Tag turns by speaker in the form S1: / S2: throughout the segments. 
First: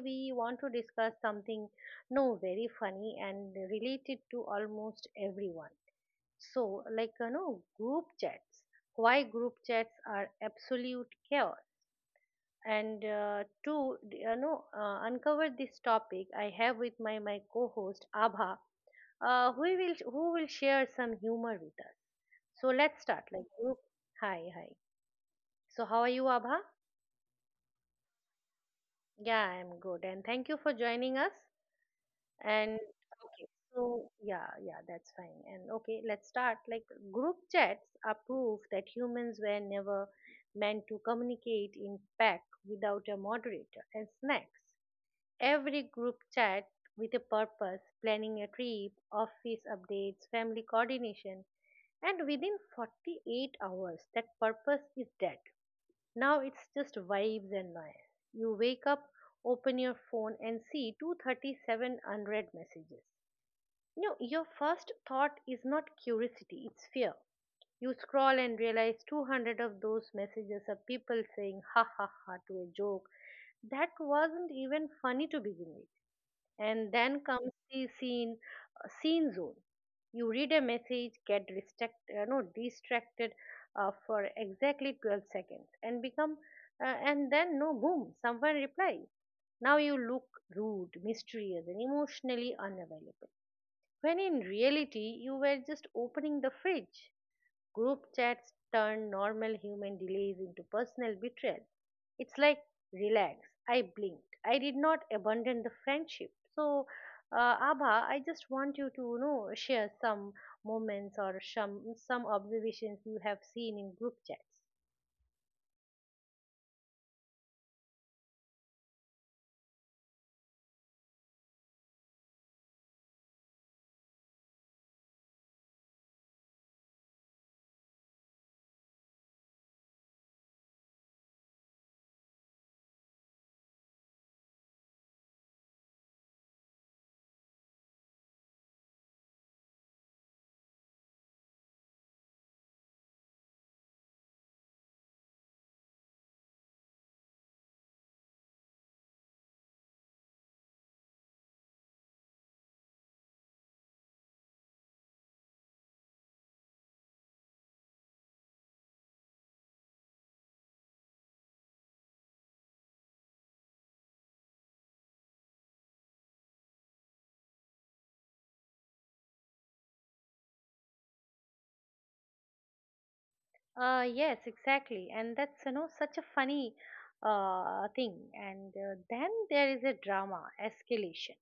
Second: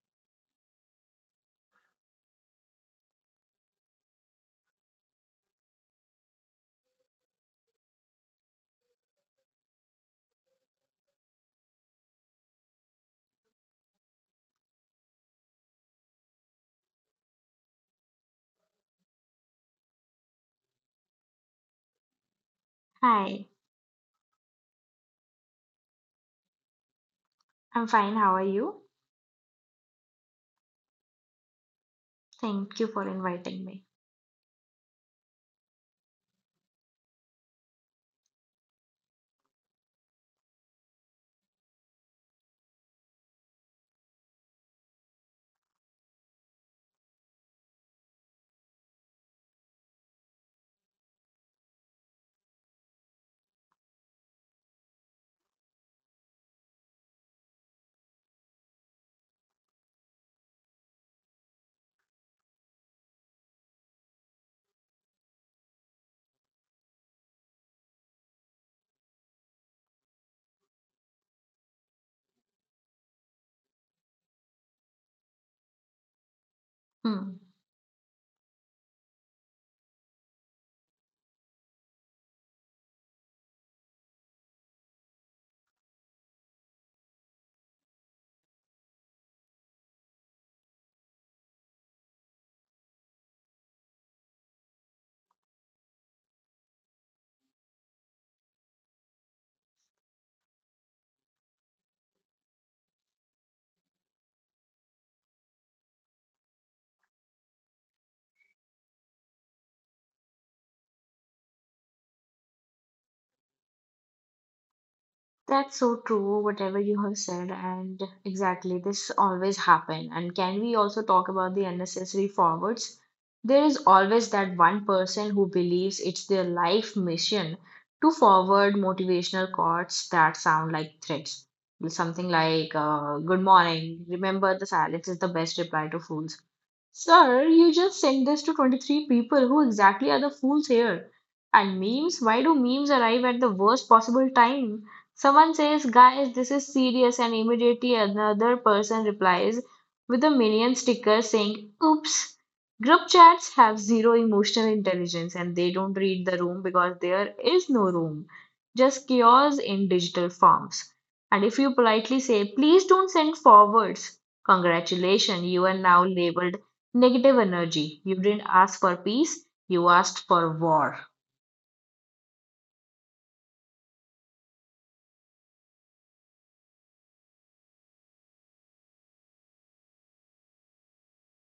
S1: we want to discuss something no very funny and related to almost everyone. So, like you know, group chats. Why group chats are absolute chaos. And to uncover this topic, I have with my co-host Abha, who will share some humor with us. So let's start. Like
S2: Hi,
S1: group. Hi, hi. So, how are you, Abha?
S2: I'm fine. How are you?
S1: Yeah, I'm good. And thank you for joining us. And
S2: Thank you for
S1: okay,
S2: inviting me.
S1: so yeah, yeah, that's fine. And okay, let's start. Like, group chats are proof that humans were never meant to communicate in pack without a moderator and snacks. Every group chat with a purpose, planning a trip, office updates, family coordination, and within 48 hours, that purpose is dead. Now it's just vibes and noise. You wake up, open your phone and see 237 unread messages. You know, your first thought is not curiosity, it's fear. You scroll and realize 200 of those messages are people saying ha ha ha to a joke that wasn't even funny to begin with. And then
S2: Hmm.
S1: comes the scene zone. You read a message, get distract, no, distracted for exactly 12 seconds, and become and then no boom, someone replies. Now you look rude, mysterious, and emotionally unavailable. When in reality, you were just opening the fridge. Group chats turn normal human delays into personal betrayal. It's like, relax, I blinked. I did not abandon the friendship. So, Abha, I just want you to share some moments or some observations you have seen in group chats.
S2: That's so true, whatever you have said, and exactly this always happen. And can we also talk about the unnecessary forwards? There is always that one person who believes it's their life mission to forward motivational quotes that sound like threats. Something like, good morning, remember the silence is the best reply to fools. Sir, you just sent this to 23 people. Who exactly are the fools here? And memes? Why do memes arrive at the worst possible time? Someone says, guys, this is serious, and immediately another person replies with a minion sticker saying, oops. Group chats have zero emotional intelligence and they don't read the room because there is no room, just chaos in digital forms. And if you politely say, please don't send forwards, congratulations, you are now labeled negative energy. You didn't ask for peace, you asked for war.
S1: Yes, exactly, and that's such a funny thing. And then there is a drama escalation.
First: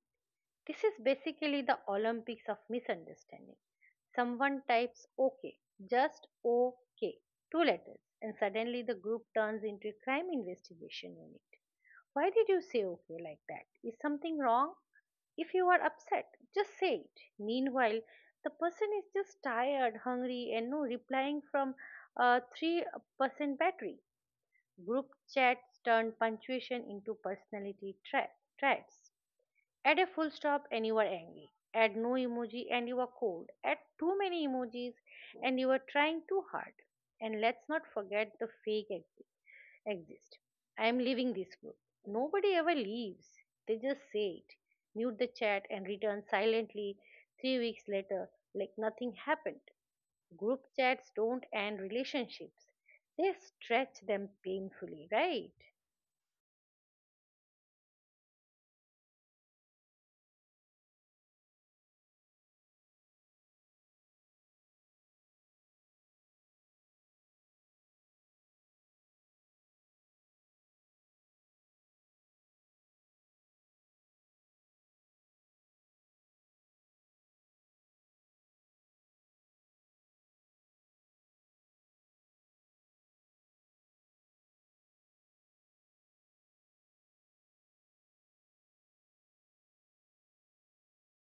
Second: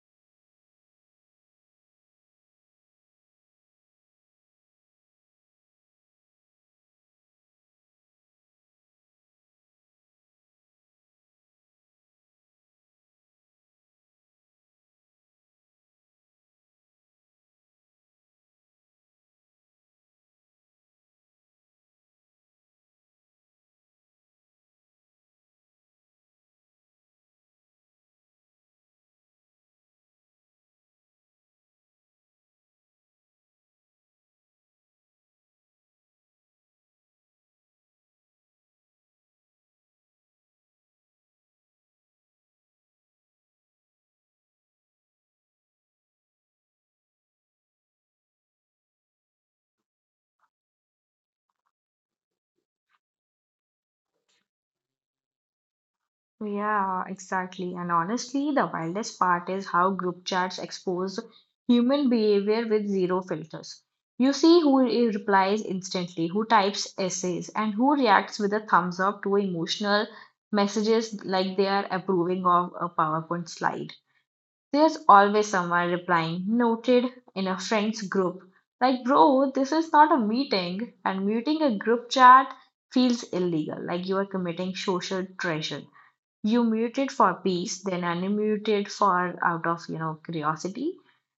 S1: This is basically the Olympics of misunderstanding. Someone types OK, just OK, two letters, and suddenly the group turns into a crime investigation unit. Why did you say OK like that? Is something wrong? If you are upset, just say it. Meanwhile, the person is just tired, hungry, and no replying from a 3% battery. Group chats turn punctuation into personality traps. Add a full stop and you are angry. Add no emoji and you are cold. Add too many emojis and you are trying too hard. And let's not forget the fake exist. I am leaving this group. Nobody ever leaves. They just say it, mute the chat and return silently 3 weeks later like nothing happened. Group chats don't end relationships. They stretch them painfully, right?
S2: Yeah, exactly. And honestly, the wildest part is how group chats expose human behavior with zero filters. You see who replies instantly, who types essays, and who reacts with a thumbs up to emotional messages like they are approving of a PowerPoint slide. There's always someone replying, noted, in a friend's group. Like, bro, this is not a meeting, and muting a group chat feels illegal, like you are committing social treason. You muted for peace, then unmuted for out of, you know, curiosity,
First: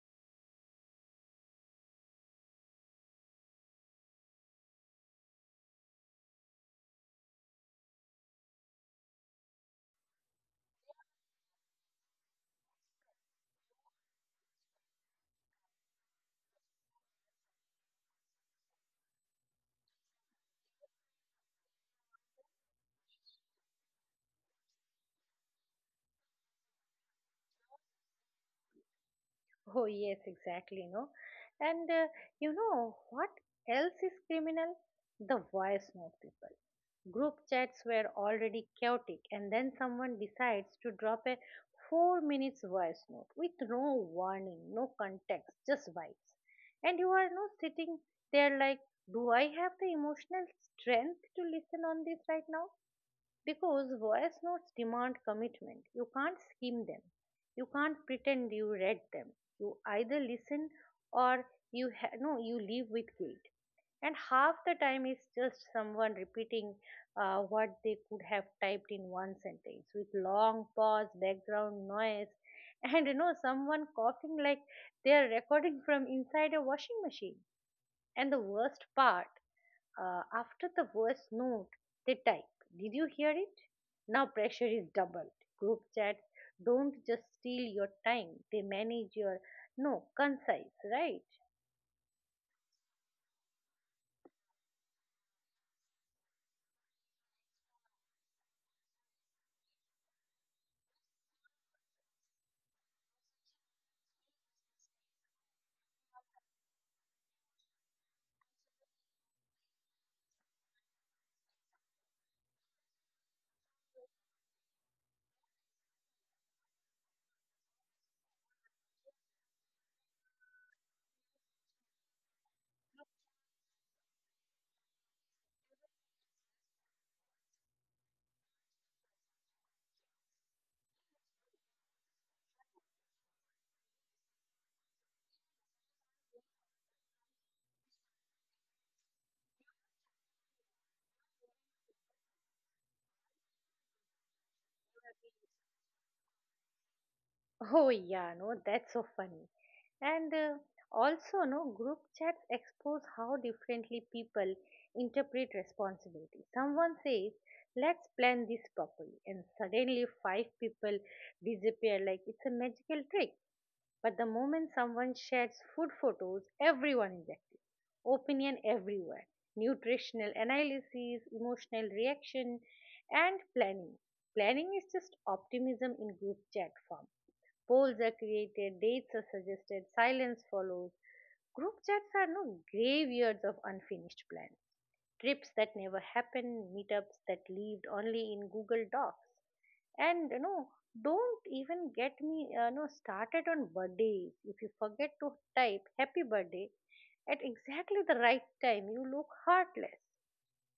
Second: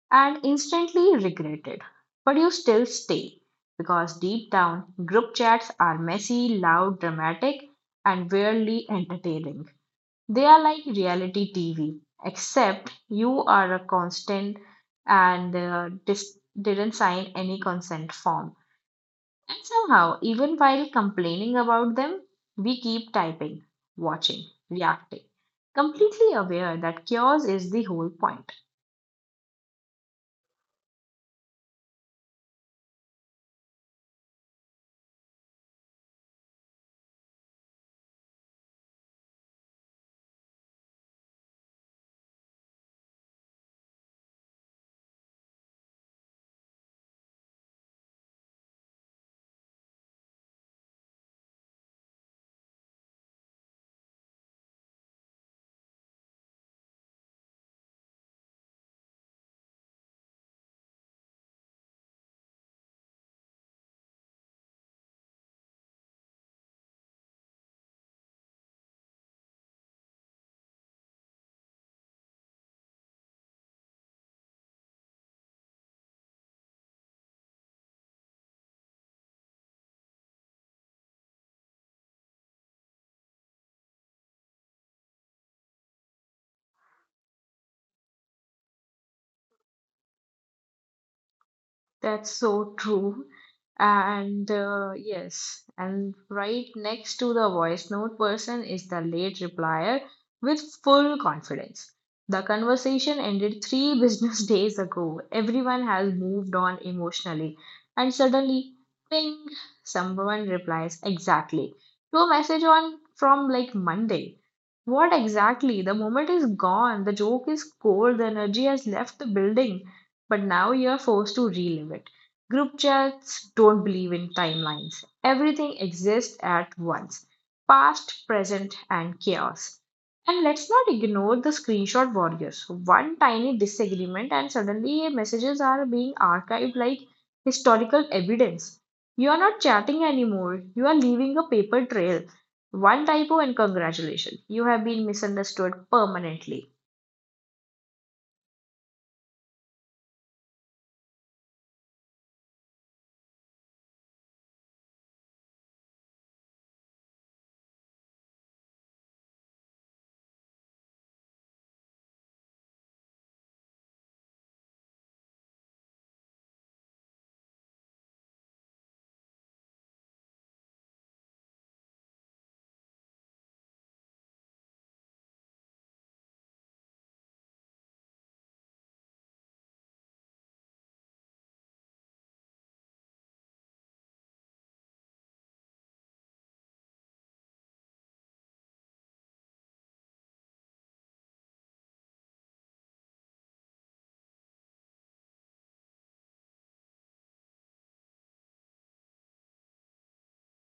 S2: and instantly regretted. But you still stay, because deep down, group chats are messy, loud, dramatic, and weirdly entertaining. They are like reality TV, except you are a constant and didn't sign any consent form. And somehow, even while complaining about them, we keep typing, watching, reacting, completely aware that chaos is the whole point.
S1: Oh, yes, exactly, no. And you know what else is criminal? The voice note people. Group chats were already chaotic, and then someone decides to drop a 4 minutes voice note with no warning, no context, just vibes. And you are not sitting there like, do I have the emotional strength to listen on this right now? Because voice notes demand commitment. You can't skim them. You can't pretend you read them. You either listen or you ha- no, you leave with guilt. And half the time it's just someone repeating what they could have typed in one sentence with long pause, background noise, and someone coughing like they are recording from inside a washing machine. And the worst part, after the voice note, they type, did you hear it? Now pressure is doubled. Group chats don't just steal your time, they manage your, no, concise, right?
S2: That's so true. And right next to the voice note person is the late replier with full confidence. The conversation ended three business days ago. Everyone has moved on emotionally. And suddenly, ping, someone replies exactly to a message on from like Monday. What exactly? The moment is gone. The joke is cold. The energy has left the building, but now you're forced to relive it. Group chats don't believe in timelines. Everything exists at once: past, present, and chaos. And let's not ignore the screenshot warriors. One tiny disagreement, and suddenly messages are being archived like historical evidence. You are not chatting anymore, you are leaving a paper trail. One typo, and congratulations, you have been misunderstood permanently.
S1: Oh, yeah, no, that's so funny. And also, no, group chats expose how differently people interpret responsibility. Someone says, let's plan this properly, and suddenly five people disappear like it's a magical trick. But the moment someone shares food photos, everyone is active. Opinion everywhere. Nutritional analysis, emotional reaction, and planning. Planning is just optimism in group chat form. Polls are created, dates are suggested, silence follows. Group chats are no graveyards of unfinished plans. Trips that never happen, meetups that lived only in Google Docs, and don't even get me started on birthdays. If you forget to type happy birthday at exactly the right time you look heartless,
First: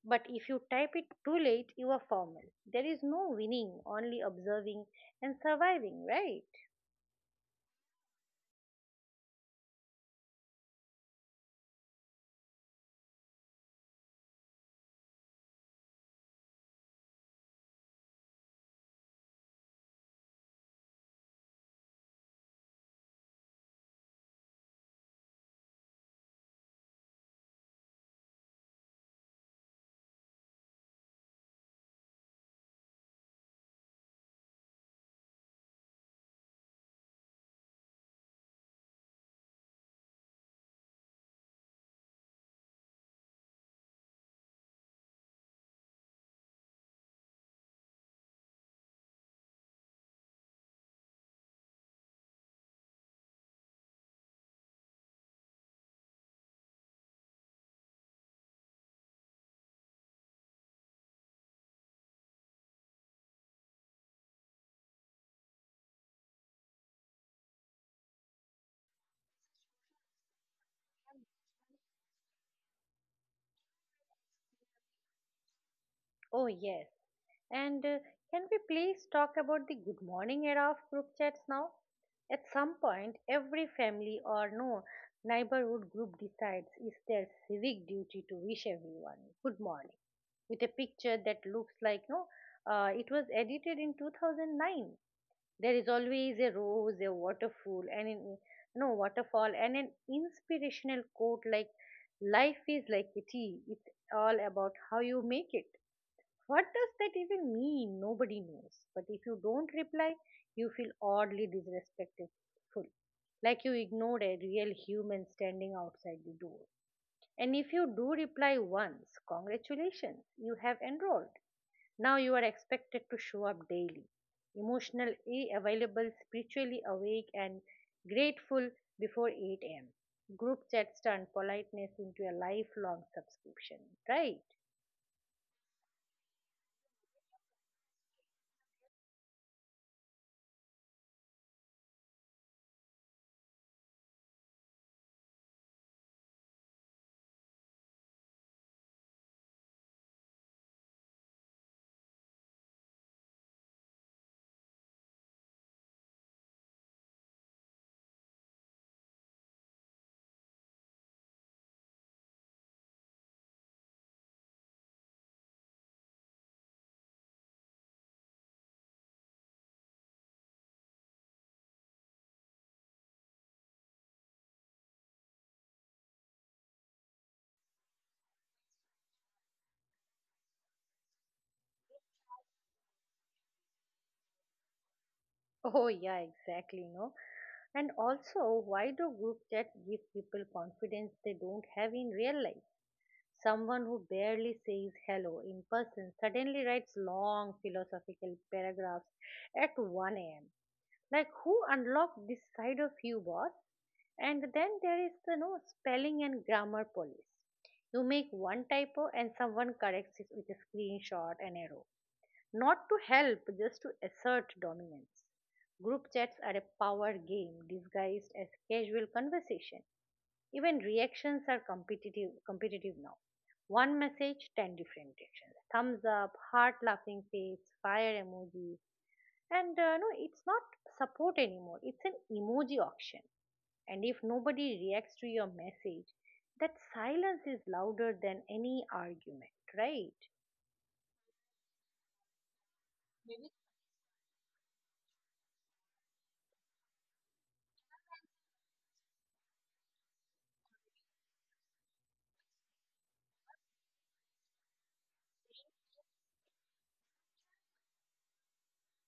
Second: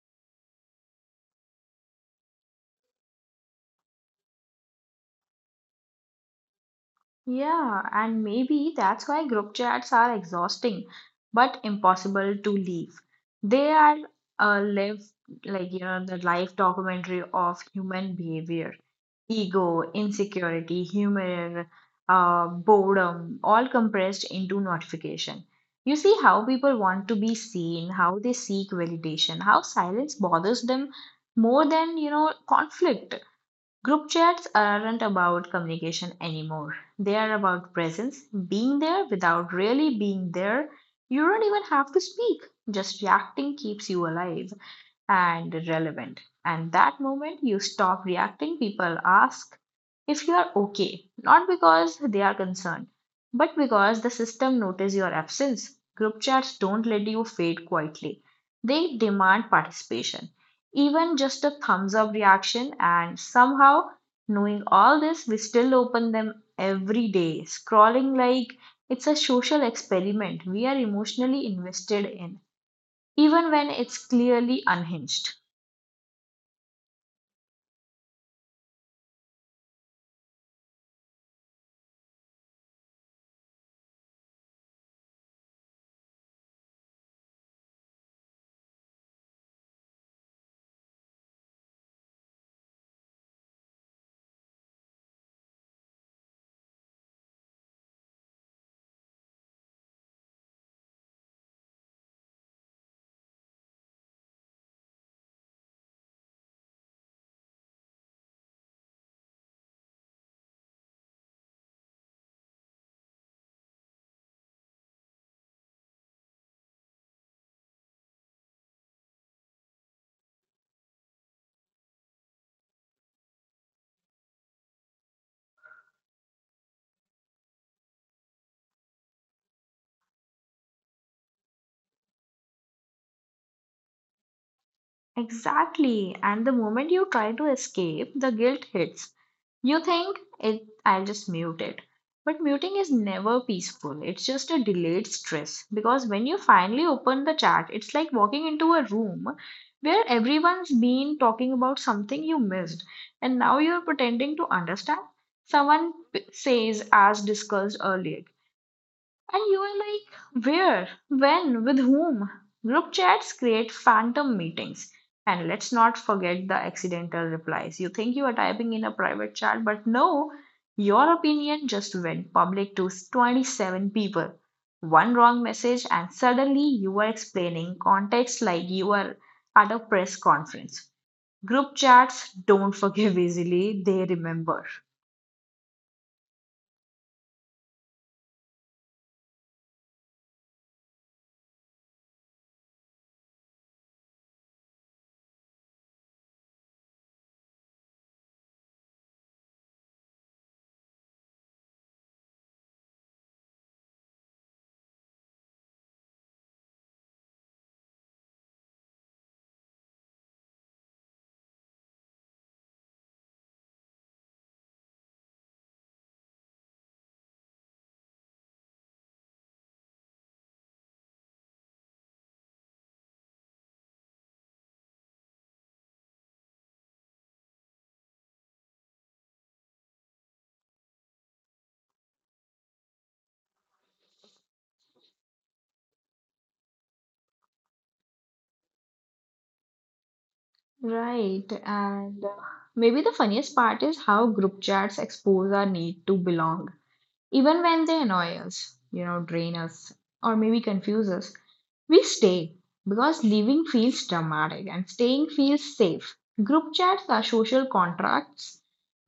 S1: but if you type it too late you are formal. There is no winning, only observing and surviving, right?
S2: Yeah, and maybe that's why group chats are exhausting but impossible to leave. They are a live, like, you know, the life documentary of human behavior, ego, insecurity, humor, boredom, all compressed into notification. You see how people want to be seen, how they seek validation, how silence bothers them more than, you know, conflict. Group chats aren't about communication anymore. They are about presence, being there without really being there. You don't even have to speak, just reacting keeps you alive and relevant. And that moment you stop reacting, people ask if you are okay, not because they are concerned, but because the system notices your absence. Group chats don't let you fade quietly, they demand participation, even just a thumbs up reaction. And somehow, knowing all this, we still open them every day, scrolling like it's a social experiment we are emotionally invested in, even when it's clearly unhinged.
S1: Oh yes. And can we please talk about the good morning era of group chats now? At some point, every family or no neighborhood group decides it's their civic duty to wish everyone good morning with a picture that looks like no, it was edited in 2009. There is always a rose, a waterfall, and an, no waterfall, and an inspirational quote like, "Life is like a tea. It's all about how you make it." What does that even mean? Nobody knows. But if you don't reply, you feel oddly disrespectful, like you ignored a real human standing outside the door. And if you do reply once, congratulations, you have enrolled. Now you are expected to show up daily, emotionally available, spiritually awake, and grateful before 8 am. Group chats turn politeness into a lifelong subscription, right?
S2: Exactly. And the moment you try to escape, the guilt hits. You think it I'll just mute it. But muting is never peaceful. It's just a delayed stress because when you finally open the chat, it's like walking into a room where everyone's been talking about something you missed and now you're pretending to understand. Someone says as discussed earlier, and you are like, where, when, with whom? Group chats create phantom meetings. And let's not forget the accidental replies. You think you are typing in a private chat, but no, your opinion just went public to 27 people. One wrong message, and suddenly you are explaining context like you are at a press conference. Group chats don't forgive easily, they remember.
S1: Oh, yeah, exactly. No, and also, why do group chat give people confidence they don't have in real life? Someone who barely says hello in person suddenly writes long philosophical paragraphs at 1 a.m. Like, who unlocked this side of you, boss? And then there is the no spelling and grammar police. You make one typo and someone corrects it with a screenshot and arrow, not to help, just to assert dominance. Group chats are a power game disguised as casual conversation. Even reactions are competitive now. One message, 10 different reactions. Thumbs up, heart laughing face, fire emoji. And no, It's not support anymore. It's an emoji auction. And if nobody reacts to your message, that silence is louder than any argument, right?
S2: Right, and maybe the funniest part is how group chats expose our need to belong, even when they annoy us, you know, drain us, or maybe confuse us. We stay because leaving feels dramatic and staying feels safe. Group chats are social contracts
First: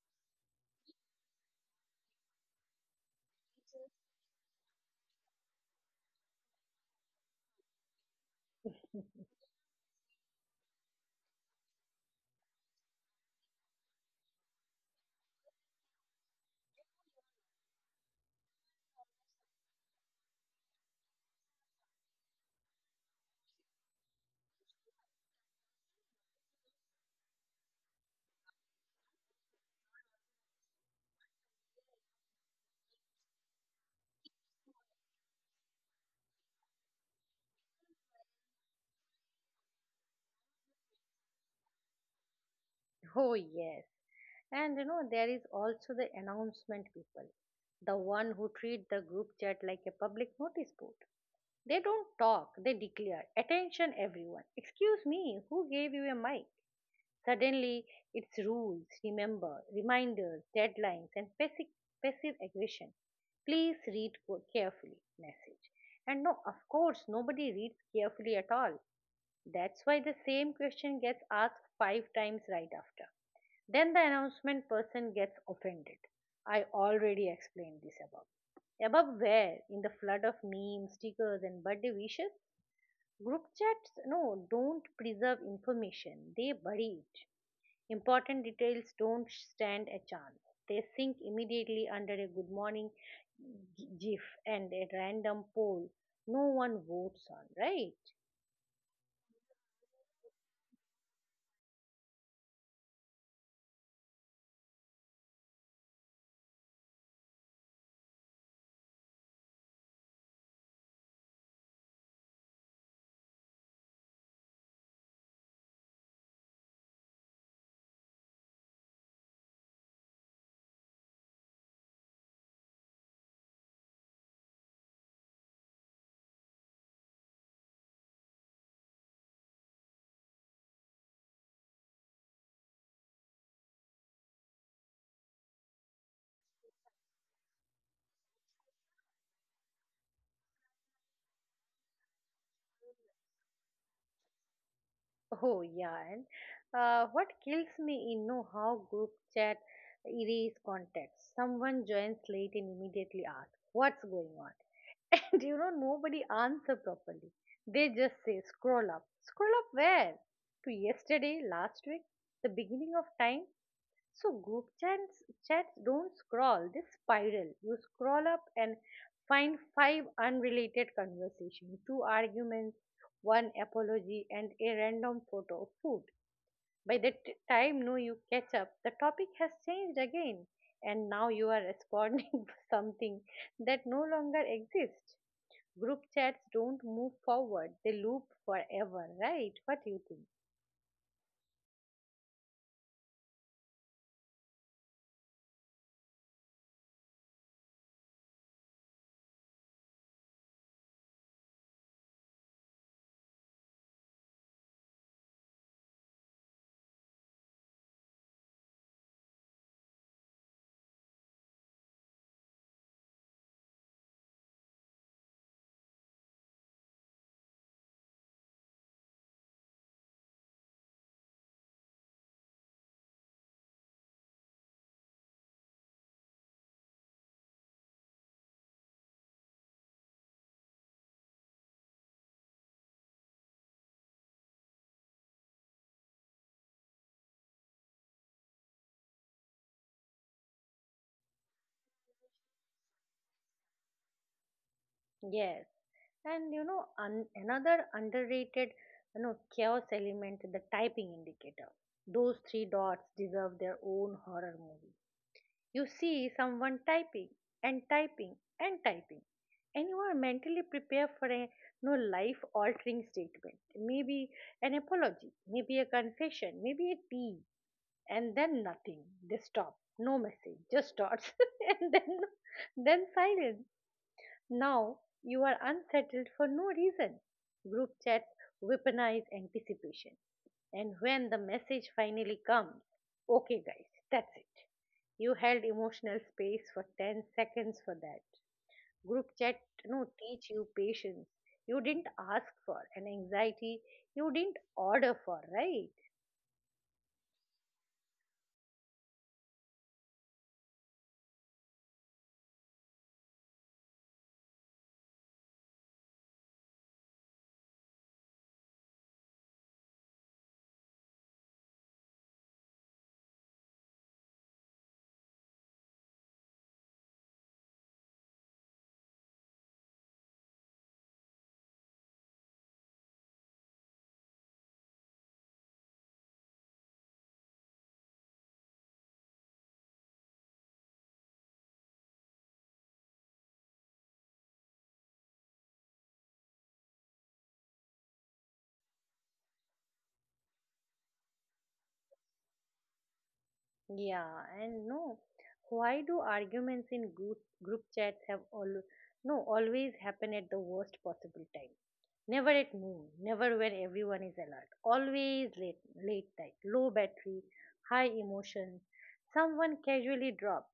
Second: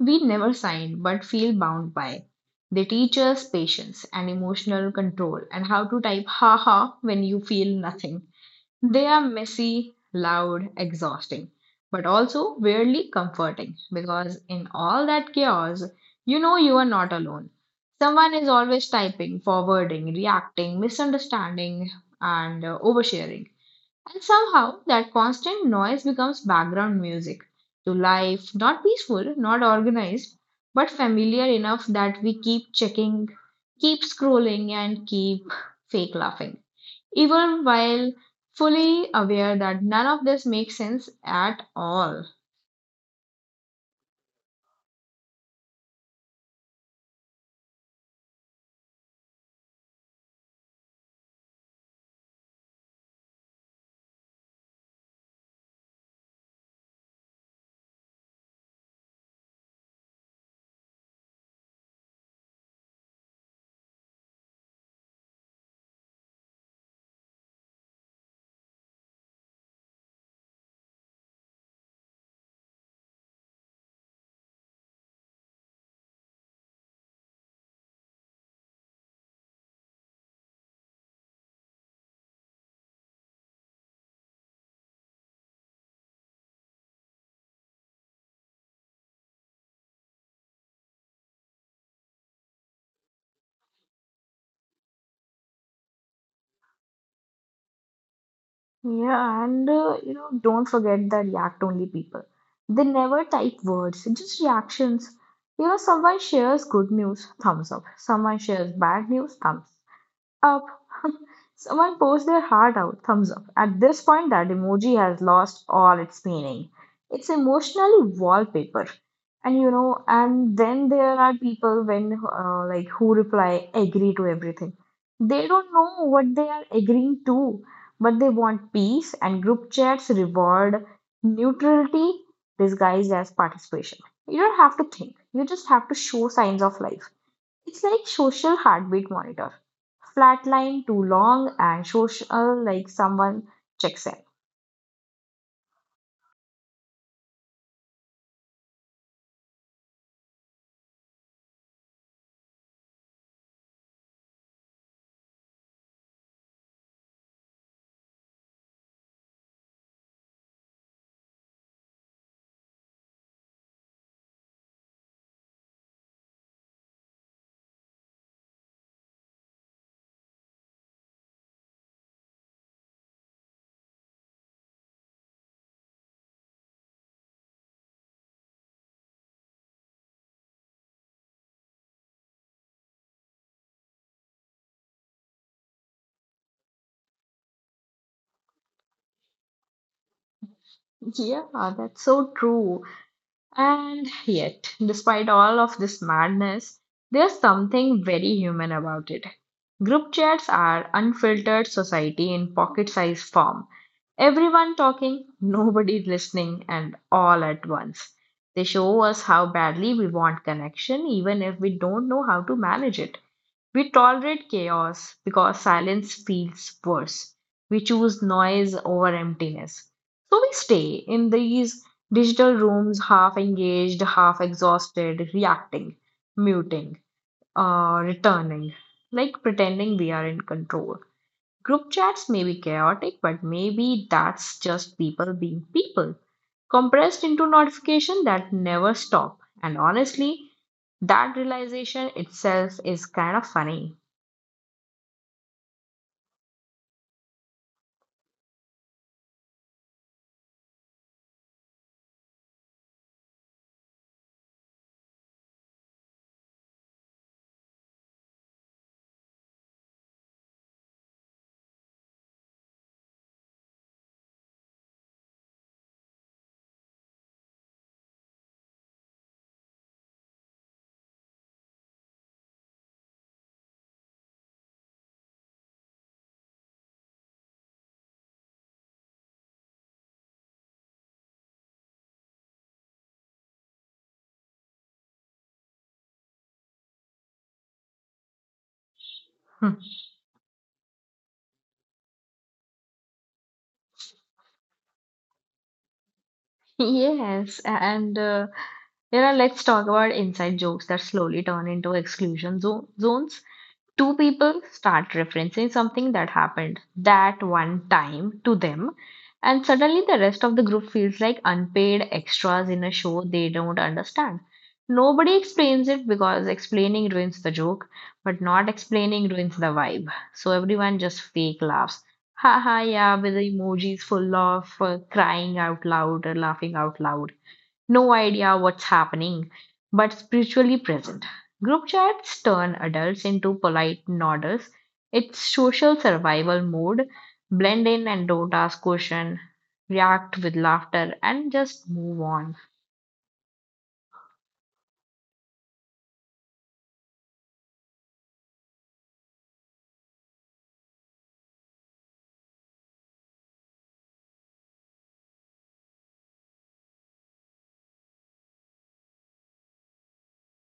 S2: we never signed but feel bound by. They teach us patience and emotional control and how to type haha when you feel nothing. They are messy, loud, exhausting, but also weirdly comforting because in all that chaos, you know you are not alone. Someone is always typing, forwarding, reacting, misunderstanding, and oversharing. And somehow that constant noise becomes background music to life, not peaceful, not organized, but familiar enough that we keep checking, keep scrolling, and keep fake laughing even while fully aware that none of this makes sense at all.
S1: Oh, yes. And you know, there is also the announcement people, the one who treat the group chat like a public notice board. They don't talk, they declare, attention everyone. Excuse me, who gave you a mic? Suddenly, it's rules, remember, reminders, deadlines, and passive aggression. Please read carefully message. And no, of course, nobody reads carefully at all. That's why the same question gets asked five times right after. Then the announcement person gets offended. I already explained this above. Above where? In the flood of memes, stickers, and birthday wishes, group chats no, don't preserve information, they bury it. Important details don't stand a chance. They sink immediately under a good morning gif and a random poll no one votes on, right?
S2: Yeah, and you know, don't forget the react only people. They never type words, just reactions. You know, someone shares good news, thumbs up. Someone shares bad news, thumbs. Up. Someone pours their heart out. Thumbs up. At this point, that emoji has lost all its meaning. It's emotionally wallpaper. And you know, and then there are people when like who reply agree to everything. They don't know what they are agreeing to, but they want peace and group chats reward neutrality disguised as participation. You don't have to think. You just have to show signs of life. It's like social heartbeat monitor. Flatline too long and social like someone checks in.
S1: Oh yeah, and what kills me in know how group chat erase context. Someone joins late and immediately asks, "What's going on?" And you know nobody answer properly. They just say, "Scroll up." Scroll up where? To yesterday, last week, the beginning of time. So group chats don't scroll. They spiral. You scroll up and find five unrelated conversations, two arguments, one apology, and a random photo of food. By the time no you catch up, the topic has changed again, and now you are responding to something that no longer exists. Group chats don't move forward; they loop forever, right? What do you think?
S2: Yeah, that's so true. And yet, despite all of this madness, there's something very human about it. Group chats are unfiltered society in pocket-sized form. Everyone talking, nobody listening, and all at once. They show us how badly we want connection, even if we don't know how to manage it. We tolerate chaos because silence feels worse. We choose noise over emptiness. So we stay in these digital rooms, half engaged, half exhausted, reacting, muting, returning, like pretending we are in control. Group chats may be chaotic, but maybe that's just people being people, compressed into notification that never stop. And honestly, that realization itself is kind of funny.
S1: Yes, and you know another underrated, you know, chaos element: the typing indicator. Those three dots deserve their own horror movie. You see someone typing and typing and typing, and you are mentally prepared for a no life altering statement, maybe an apology, maybe a confession, maybe a tea, and then nothing. They stop, no message, just dots, and then silence. Now you are unsettled for no reason. Group chats weaponize anticipation. And when the message finally comes, okay, guys, that's it. You held emotional space for 10 seconds for that. Group chat no teach you patience. You didn't ask for an anxiety you didn't order for, right?
S2: Yes, and you know, let's talk about inside jokes that slowly turn into exclusion zones. Two people start referencing something that happened that one time to them, and suddenly the rest of the group feels like unpaid extras in a show they don't understand. Nobody explains it because explaining ruins the joke, but not explaining ruins the vibe. So everyone just fake laughs. Haha, yeah, with the emojis full of crying out loud or laughing out loud, no idea what's happening, but spiritually present. Group chats turn adults into polite nodders. It's social survival mode. Blend in and don't ask question, react with laughter, and just move on.
S1: Yeah, and no. Why do arguments in group chats have all no always happen at the worst possible time? Never at noon, never when everyone is alert. Always late, late night, low battery, high emotion. Someone casually drops.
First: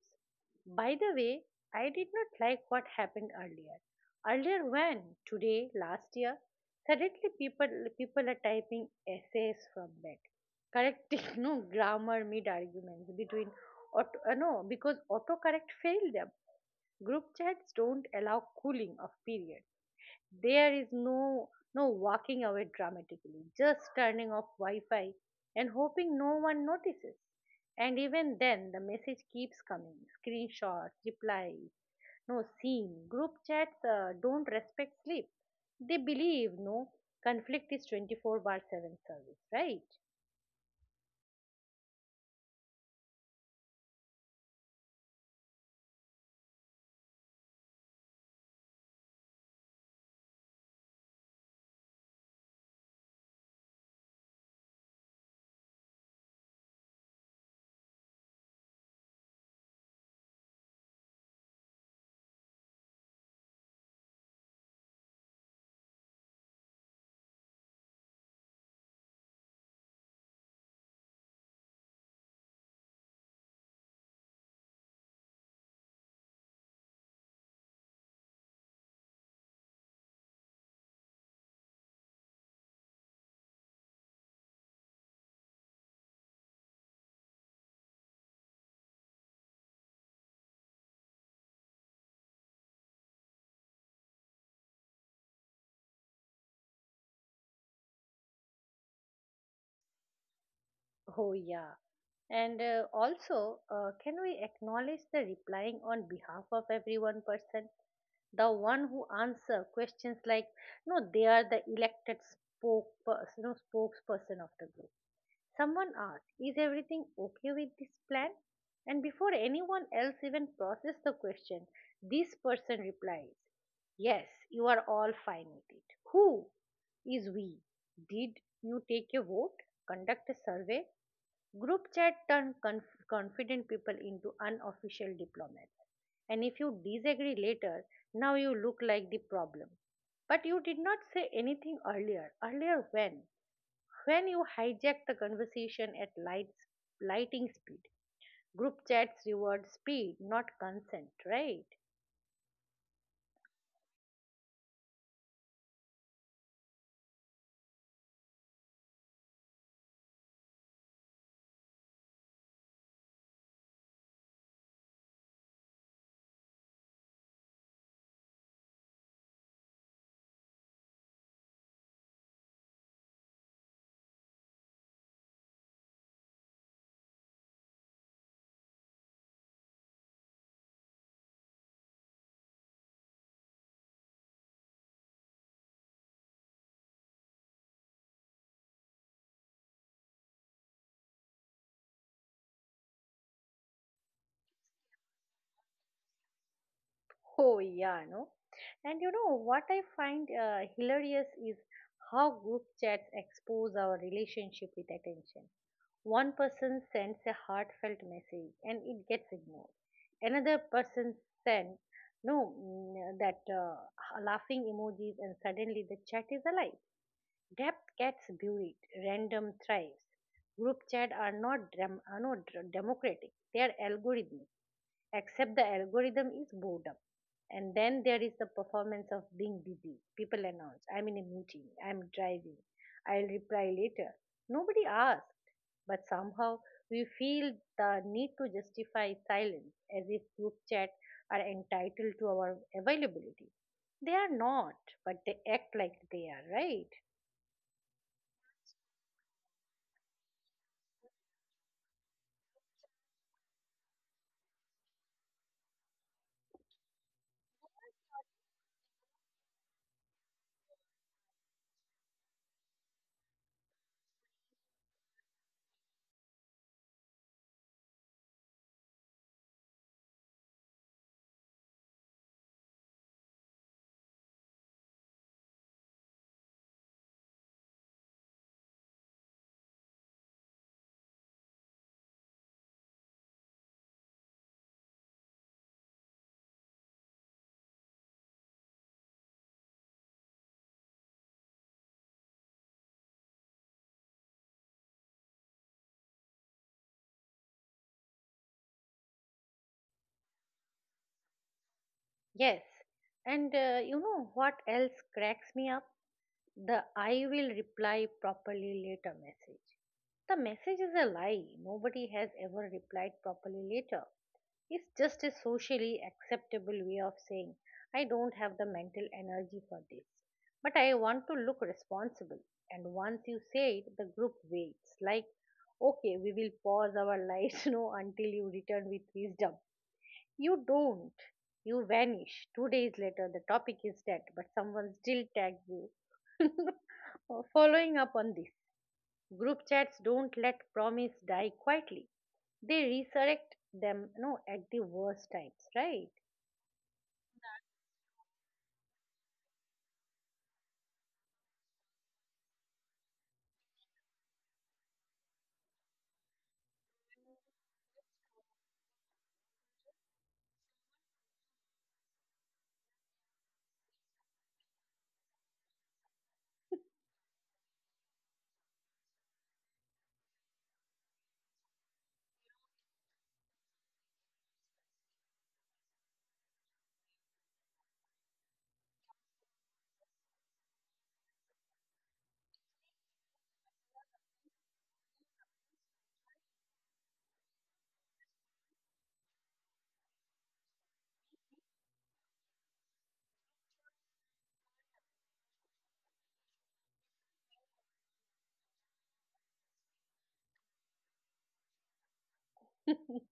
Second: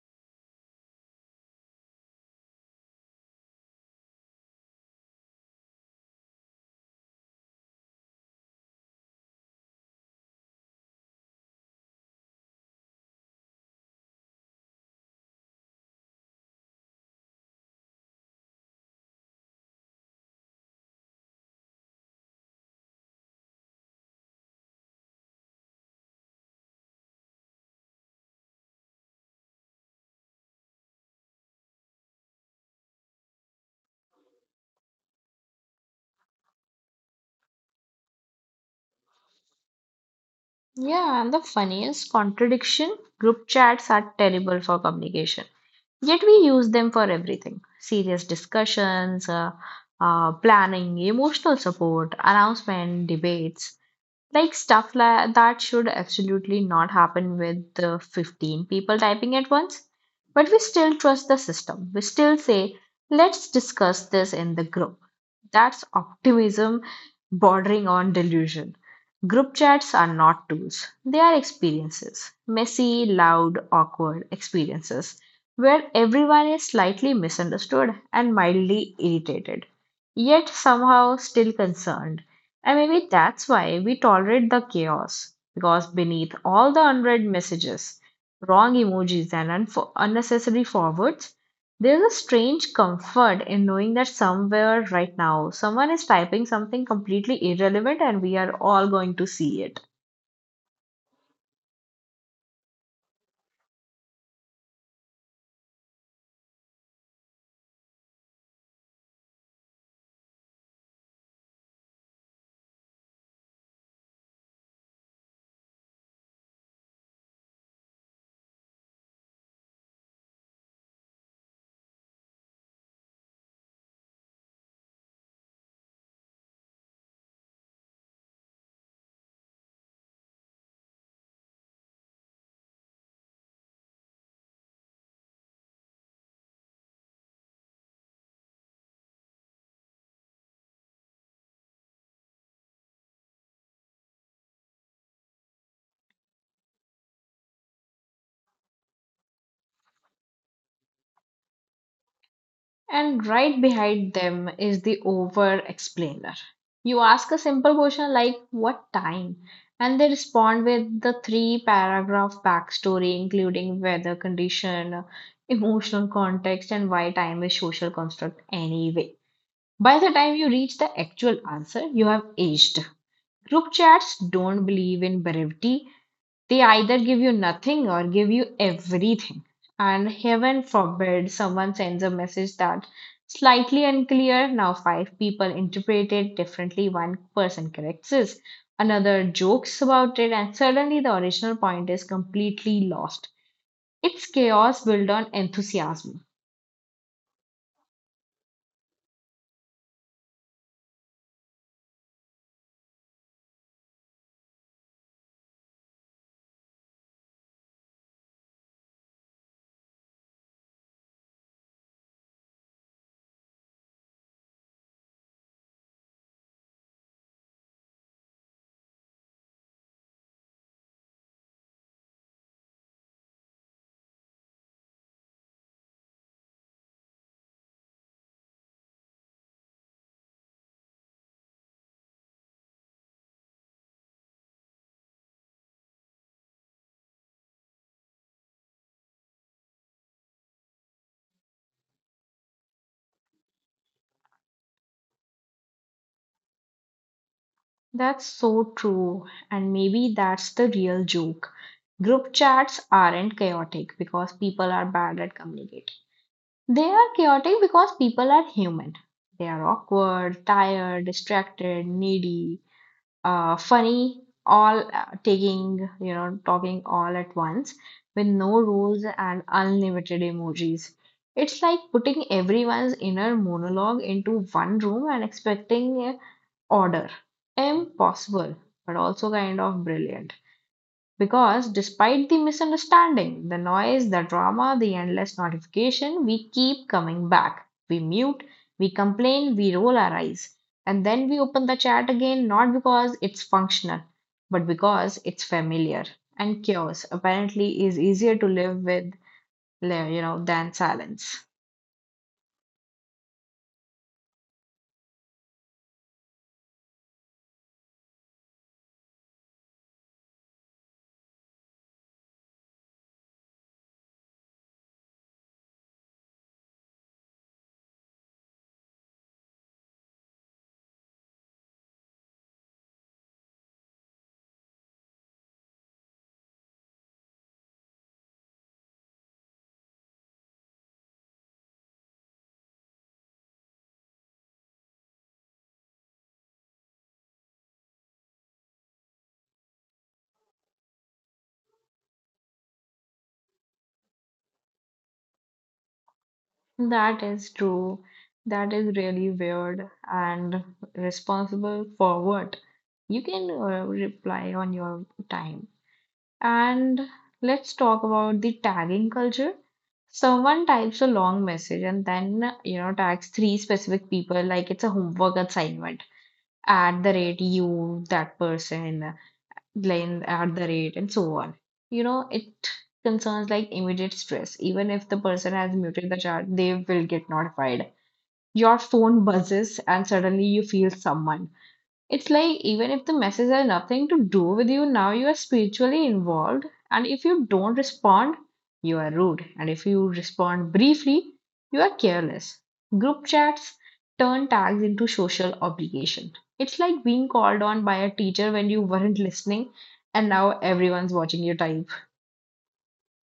S1: By the way, I did not like what happened earlier. Earlier when? Today, last year? Suddenly people are typing essays from bed. Correcting no grammar mid arguments between auto, no because autocorrect failed them. Group chats don't allow cooling of period. There is no walking away dramatically, just turning off Wi-Fi and hoping no one notices. And even then, the message keeps coming: screenshots, replies, no seen. Group chats don't respect sleep. They believe no conflict is 24 bar 7 service, right?
S2: Yeah, and the funniest contradiction: group chats are terrible for communication. Yet we use them for everything: serious discussions, planning, emotional support, announcement, debates. Like stuff la that should absolutely not happen with the 15 people typing at once. But we still trust the system. We still say, let's discuss this in the group. That's optimism bordering on delusion. Group chats are not tools, they are experiences: messy, loud, awkward experiences where everyone is slightly misunderstood and mildly irritated, yet somehow still concerned. And maybe that's why we tolerate the chaos, because beneath all the unread messages, wrong emojis, and unnecessary forwards, there's a strange comfort in knowing that somewhere right now someone is typing something completely irrelevant and we are all going to see it.
S1: Oh yeah. And also, can we acknowledge the replying on behalf of everyone person? The one who answer questions like no they are the elected spoke you know, spokesperson of the group. Someone asked, is everything okay with this plan? And before anyone else even processed the question, this person replies, "Yes, you are all fine with it." Who is we? Did you take a vote? Conduct a survey? Group chat turned confident people into unofficial diplomats. And if you disagree later, now you look like the problem. But you did not say anything earlier. Earlier when? When you hijack the conversation at lighting speed, group chats reward speed, not consent, right?
S2: And right behind them is the over explainer. You ask a simple question like, what time? And they respond with the three paragraph backstory, including weather condition, emotional context, and why time is social construct anyway. By the time you reach the actual answer, you have aged. Group chats don't believe in brevity. They either give you nothing or give you everything. And heaven forbid someone sends a message that slightly unclear. Now five people interpret it differently. One person corrects it, another jokes about it, and suddenly the original point is completely lost. It's chaos built on enthusiasm.
S1: Oh, yeah, no? And you know what I find hilarious is how group chats expose our relationship with attention. One person sends a heartfelt message and it gets ignored. Another person sends no mm, that laughing emojis and suddenly the chat is alive. Depth gets buried, random thrives. Group chat are not democratic, they are algorithmic, except the algorithm is boredom. And then there is the performance of being busy. People announce, "I'm in a meeting, I'm driving, I'll reply later." Nobody asked, but somehow we feel the need to justify silence as if group chat are entitled to our availability. They are not, but they act like they are, right?
S2: That's so true, and maybe that's the real joke. Group chats aren't chaotic because people are bad at communicating. They are chaotic because people are human. They are awkward, tired, distracted, needy, funny, you know, talking all at once with no rules and unlimited emojis. It's like putting everyone's inner monologue into one room and expecting order. Impossible, but also kind of brilliant. Because despite the misunderstanding, the noise, the drama, the endless notification, we keep coming back. We mute, we complain, we roll our eyes. And then we open the chat again, not because it's functional, but because it's familiar. And chaos apparently is easier to live with, than silence.
S1: Yes, and you know what else cracks me up? The "I will reply properly later" message. The message is a lie. Nobody has ever replied properly later. It's just a socially acceptable way of saying, "I don't have the mental energy for this, but I want to look responsible." And once you say it, the group waits. Like, okay, we will pause our lives, you know, until you return with wisdom. You don't. You vanish. Two days later, the topic is dead, but someone still tags you. Following up on this, group chats don't let promise die quietly. They resurrect them, no, at the worst times, right?
S2: That is true. That is really weird and responsible for what? You can reply on your time. And let's talk about the tagging culture. Someone types a long message and then, you know, tags three specific people like it's a homework assignment at the rate you, that person, then at the rate, and so on. You know, it concerns like immediate stress. Even if the person has muted the chat, they will get notified. Your phone buzzes and suddenly you feel someone. It's like even if the messages are nothing to do with you, now you are spiritually involved. And if you don't respond, you are rude. And if you respond briefly, you are careless. Group chats turn tags into social obligation. It's like being called on by a teacher when you weren't listening and now everyone's watching you type.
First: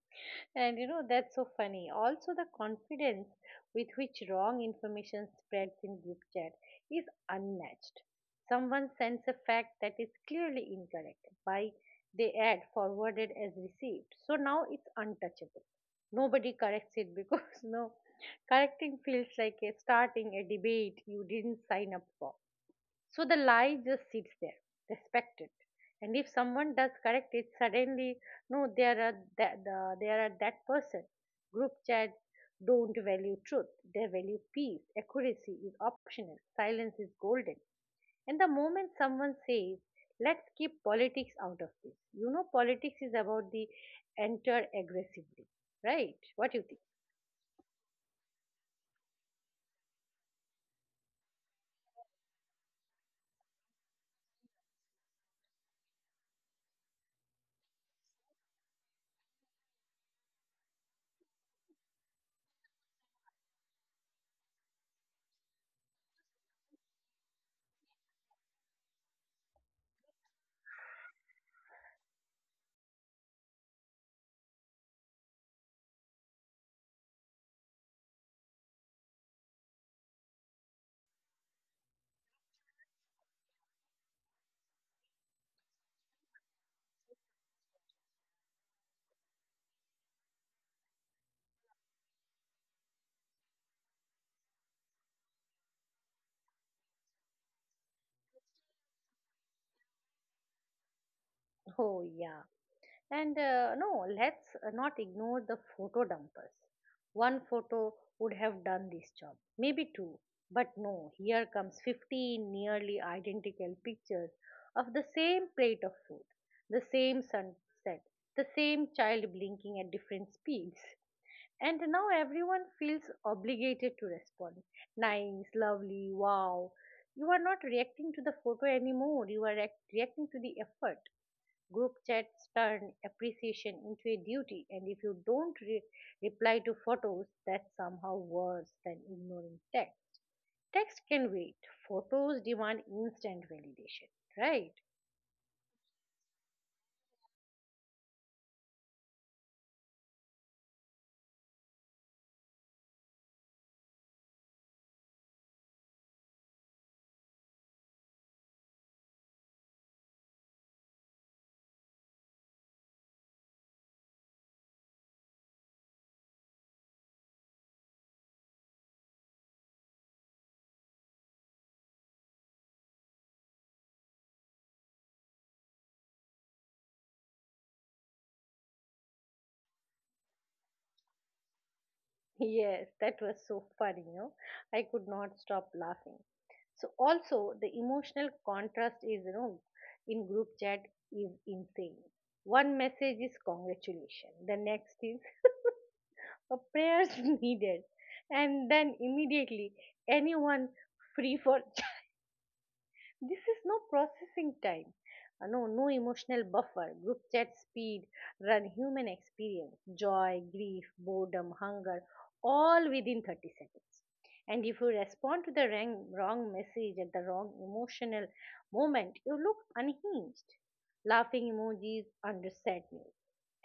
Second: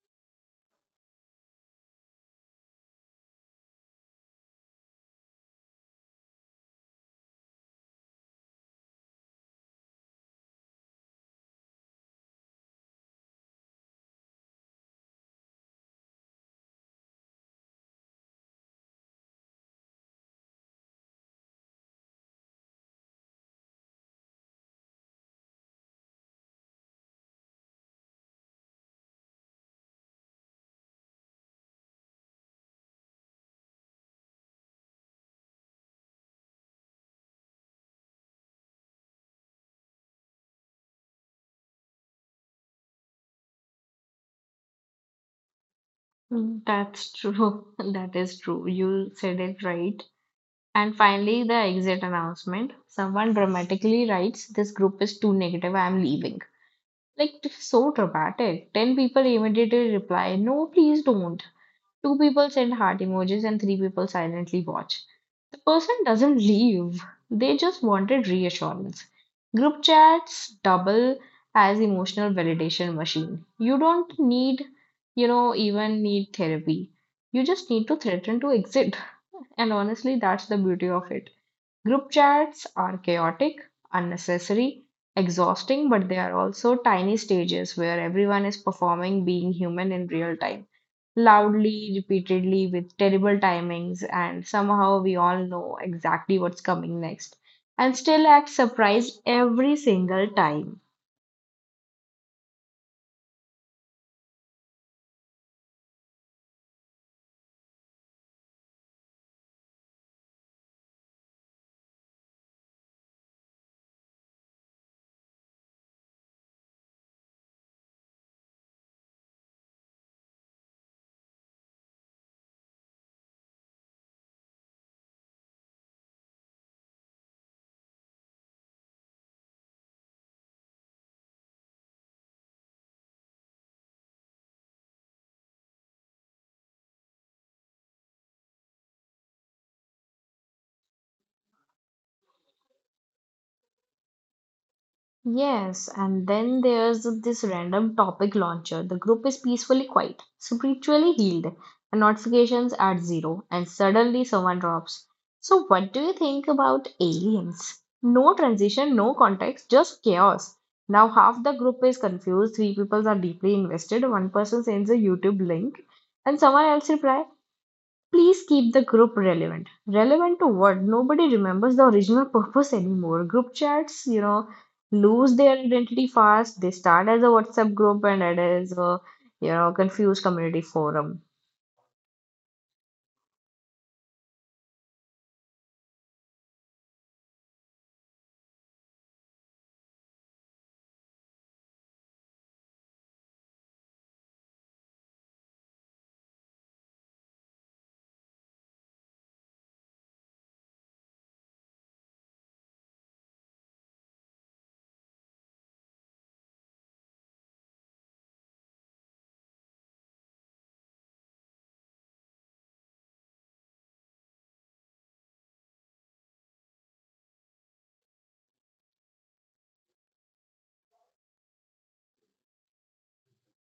S1: And you know, that's so funny. Also, the confidence with which wrong information spreads in group chat is unmatched. Someone sends a fact that is clearly incorrect by they add "forwarded as received." So now it's untouchable. Nobody corrects it because no correcting feels like a starting a debate you didn't sign up for. So the lie just sits there, respected. And if someone does correct it, suddenly, no, they are they are a that person. Group chat don't value truth; they value peace. Accuracy is optional. Silence is golden. And the moment someone says, "Let's keep politics out of this," you know, politics is about the enter aggressively, right? What do you
S2: Mm,
S1: think?
S2: that's true. That is true. You said it right. And finally, the exit announcement. Someone dramatically writes, "This group is too negative, I am leaving." Like, so dramatic. 10 people immediately reply, "No, please don't." Two people send heart emojis and three people silently watch. The person doesn't leave, they just wanted reassurance. Group chats double as emotional validation machine. You don't even need therapy. You just need to threaten to exit. And honestly, that's the beauty of it. Group chats are chaotic, unnecessary, exhausting, but they are also tiny stages where everyone is performing being human in real time, loudly, repeatedly, with terrible timings, and somehow we all know exactly what's coming next and still act surprised every single time.
S1: Oh yeah. And no, let's not ignore the photo dumpers. One photo would have done this job, maybe two. But no, here comes 15 nearly identical pictures of the same plate of food, the same sunset, the same child blinking at different speeds. And now everyone feels obligated to respond. Nice, lovely, wow. You are not reacting to the photo anymore, you are reacting to the effort. Group chats turn appreciation into a duty, and if you don't reply to photos, that's somehow worse than ignoring text. Text can wait, photos demand instant validation, right?
S2: Yes, and then there's this random topic launcher. The group is peacefully quiet, spiritually healed, and notifications at zero, and suddenly someone drops. So, what do you think about aliens? No transition, no context, just chaos. Now, half the group is confused, three people are deeply invested, one person sends a YouTube link, and someone else replies, "Please keep the group relevant." Relevant to what? Nobody remembers the original purpose anymore. Group chats, you know, lose their identity fast. They start as a WhatsApp group and it is a, you know, confused community forum.
S1: Yes, that was so funny, you know. I could not stop laughing. So also the emotional contrast is, you know, in group chat is insane. One message is congratulation, the next is a prayers needed, and then immediately anyone free for chat. This is no processing time. No, no emotional buffer, group chat speed run human experience, joy, grief, boredom, hunger, all within 30 seconds. And if you respond to the wrong message at the wrong emotional moment, you look unhinged. Laughing emojis under sad news,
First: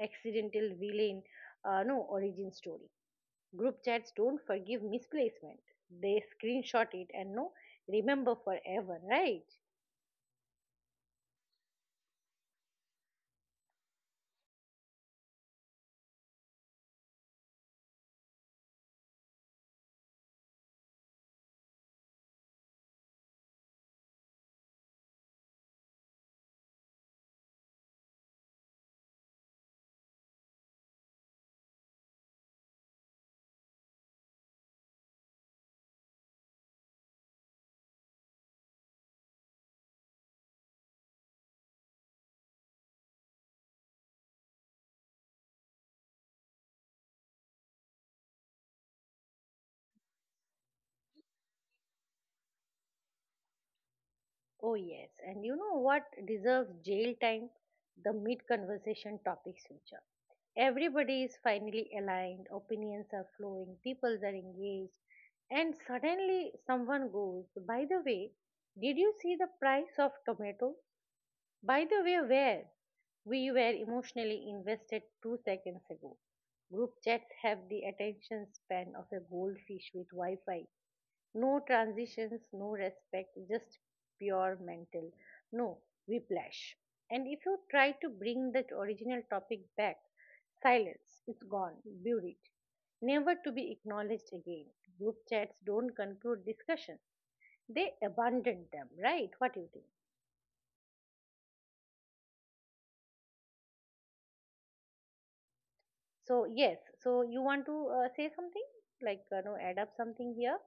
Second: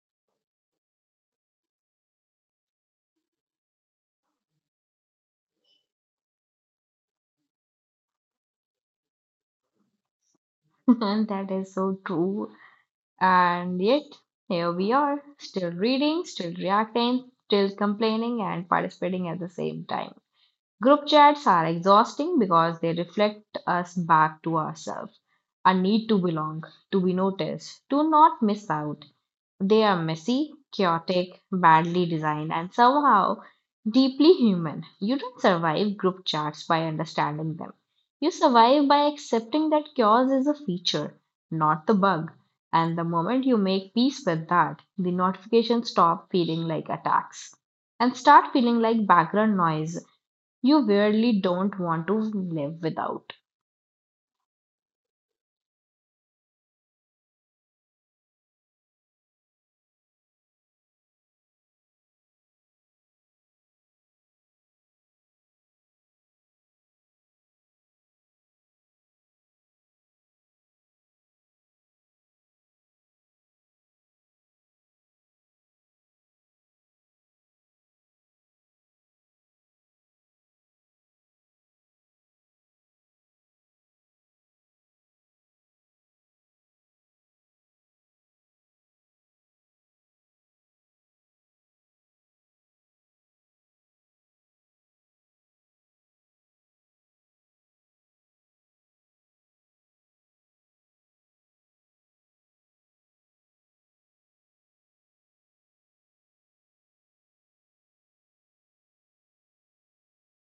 S1: accidental villain, no origin story. Group chats don't forgive misplacement. They screenshot it and no remember forever, right?
S2: And that is so true. And yet, here we are, still reading, still reacting, still complaining, and participating at the same time. Group chats are exhausting because they reflect us back to ourselves, our need to belong, to be noticed, to not miss out. They are messy, chaotic, badly designed, and somehow deeply human. You don't survive group chats by understanding them. You survive by accepting that chaos is a feature, not the bug. And the moment you make peace with that, the notifications stop feeling like attacks and start feeling like background noise you really don't want to live without.
S1: Oh yes. And you know what deserves jail time? The mid conversation topic switcher. Everybody is finally aligned, opinions are flowing, people are engaged, and suddenly someone goes, "By the way, did you see the price of tomato?" By the way, where we were emotionally invested two seconds ago. Group chats have the attention span of a goldfish with Wi Fi. No transitions, no respect, just pure mental. No whiplash. And if you try to bring that original topic back, silence, it's gone, buried, never to be acknowledged again. Group chats don't conclude discussion, they abandon them, right? What do you think? So yes, so you want to say something like no, add up something here?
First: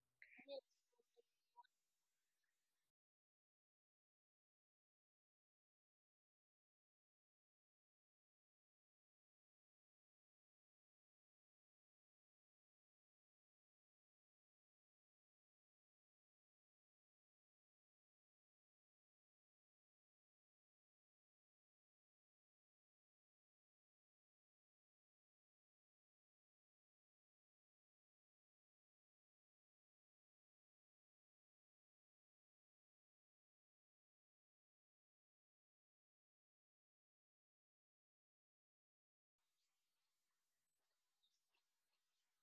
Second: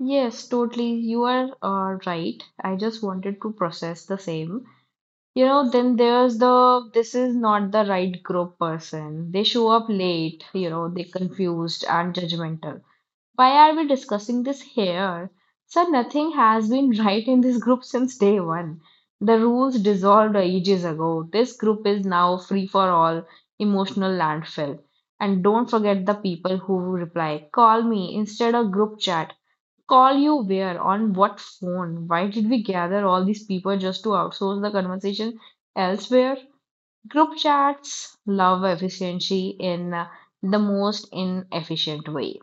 S2: Yes, totally. You are right. I just wanted to process the same. You know, then there's the "this is not the right group" person. They show up late, you know, they confused and judgmental. Why are we discussing this here? Sir, nothing has been right in this group since day one. The rules dissolved ages ago. This group is now free for all emotional landfill. And don't forget the people who reply, "Call me instead of group chat." Call you where? On what phone? Why did we gather all these people just to outsource the conversation elsewhere? Group chats love efficiency in the most inefficient way.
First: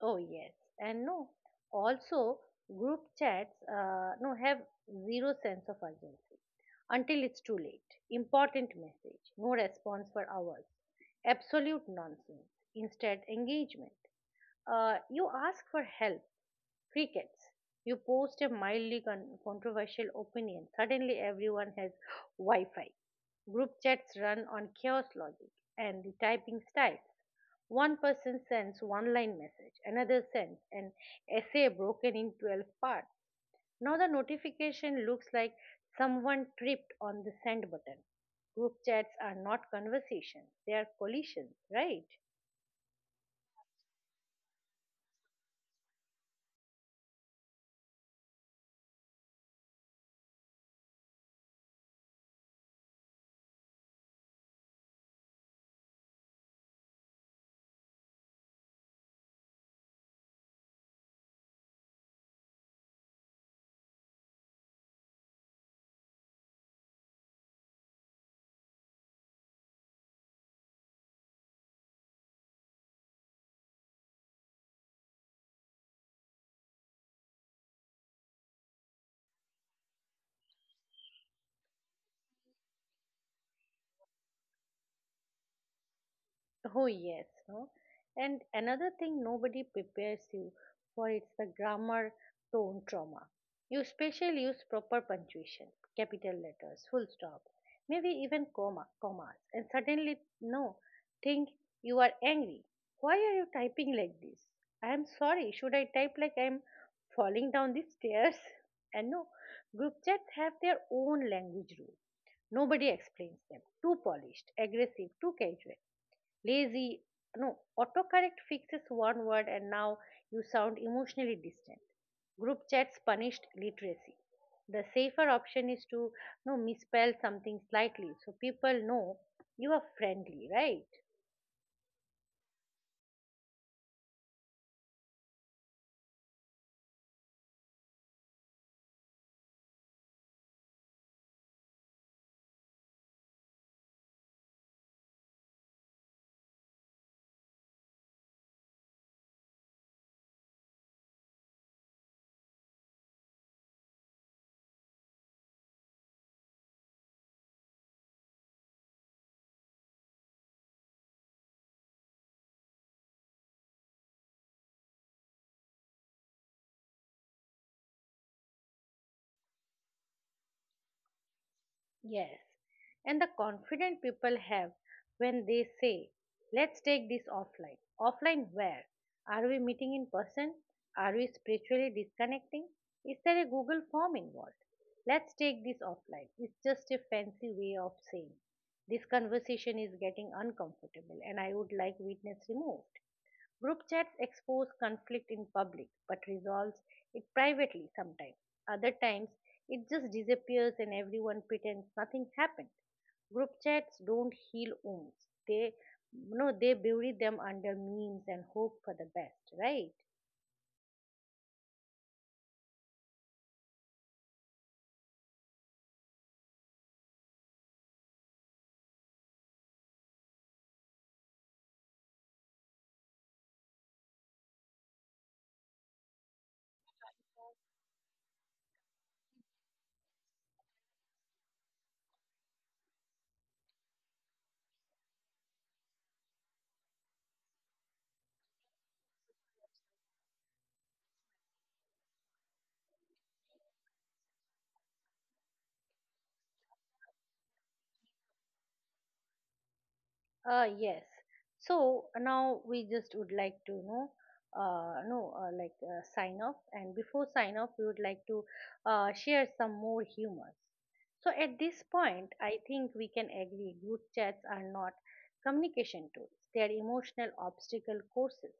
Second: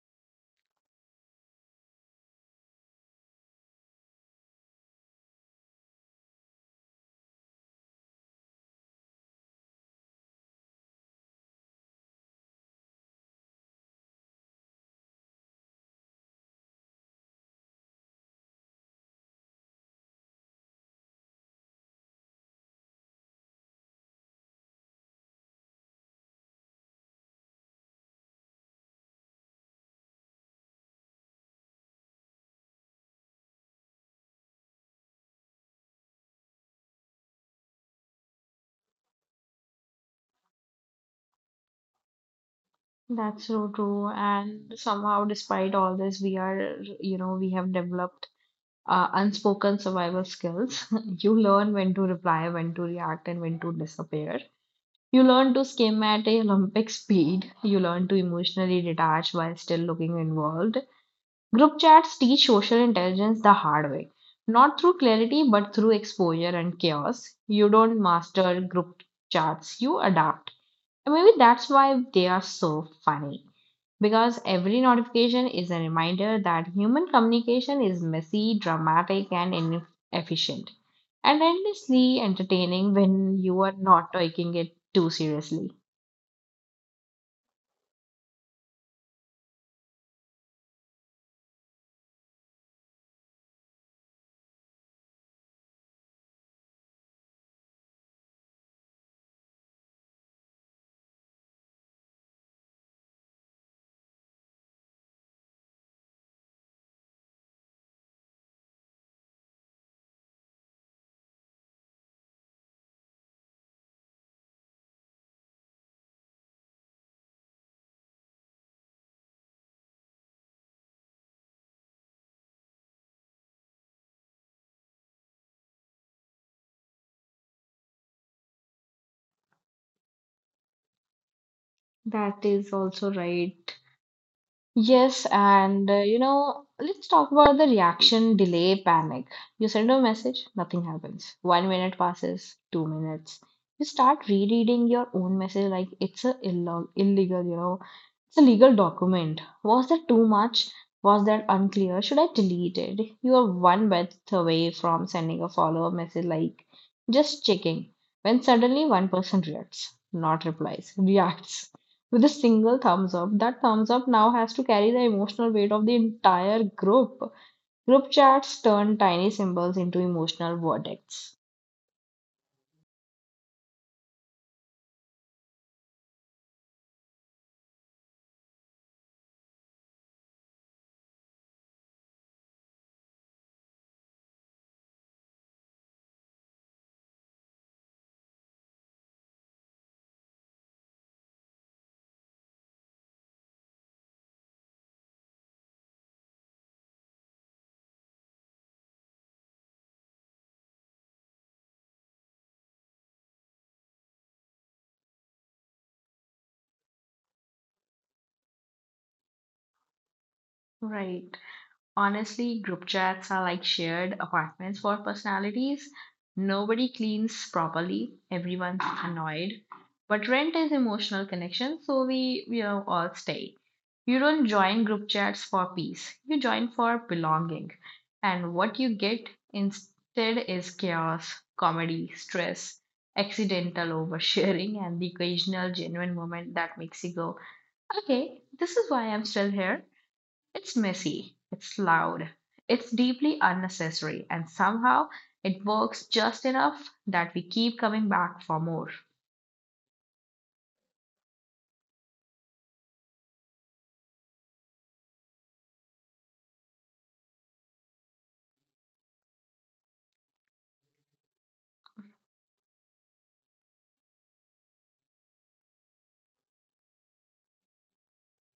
S1: Oh yes, and no. Also, group chats no have zero sense of urgency until it's too late. Important message, no response for hours. Absolute nonsense. Instead, engagement. You ask for help, crickets. You post a mildly controversial opinion. Suddenly, everyone has Wi Fi. Group chats run on chaos logic. And the typing style. One person sends one line message, another sends an essay broken in 12 parts. Now the notification looks like someone tripped on the send button. Group chats are not conversations, they are collisions, right?
S2: That's so true. And somehow, despite all this, we are, you know, we have developed unspoken survival skills. You learn when to reply, when to react, and when to disappear. You learn to skim at a Olympic speed. You learn to emotionally detach while still looking involved. Group chats teach social intelligence the hard way, not through clarity, but through exposure and chaos. You don't master group chats, you adapt. And maybe that's why they are so funny. Because every notification is a reminder that human communication is messy, dramatic, and inefficient. And endlessly entertaining when you are not taking it too seriously.
S1: Oh yes, no. And another thing nobody prepares you for, it's the grammar tone trauma. You special use proper punctuation, capital letters, full stop, maybe even commas, and suddenly no, think you are angry. Why are you typing like this? I am sorry. Should I type like I am falling down the stairs? And no, group chats have their own language rules. Nobody explains them. Too polished, aggressive, too casual lazy. No, autocorrect fixes one word and now you sound emotionally distant. Group chats punished literacy. The safer option is to, you know, misspell something slightly so people know you are friendly, right?
S2: That is also right. Yes, and you know, let's talk about the reaction delay panic. You send a message, nothing happens. 1 minute passes, 2 minutes. You start rereading your own message like it's a illo illegal, you know, it's a legal document. Was that too much? Was that unclear? Should I delete it? You are one breath away from sending a follow-up message like just checking. When suddenly one person reacts, not replies, reacts with a single thumbs up. That thumbs up now has to carry the emotional weight of the entire group. Group chats turn tiny symbols into emotional verdicts.
S1: Yes, and the confident people have when they say, "Let's take this offline." Offline where? Are we meeting in person? Are we spiritually disconnecting? Is there a Google form involved? "Let's take this offline." It's just a fancy way of saying this conversation is getting uncomfortable and I would like witness removed. Group chats expose conflict in public but resolves it privately sometimes. Other times, it just disappears and everyone pretends nothing happened. Group chats don't heal wounds. They no, they bury them under memes and hope for the best, right?
S2: Right. Honestly, group chats are like shared apartments for personalities. Nobody cleans properly, everyone's annoyed. But rent is emotional connection, so we are all stay. You don't join group chats for peace, you join for belonging. And what you get instead is chaos, comedy, stress, accidental oversharing, and the occasional genuine moment that makes you go, okay, this is why I'm still here. It's messy, it's loud, it's deeply unnecessary, and somehow it works just enough that we keep coming back for more.
S1: Yes. So now we just would like to know, no, like sign off. And before sign off, we would like to share some more humors. So at this point, I think we can agree group chats are not communication tools. They are emotional obstacle courses.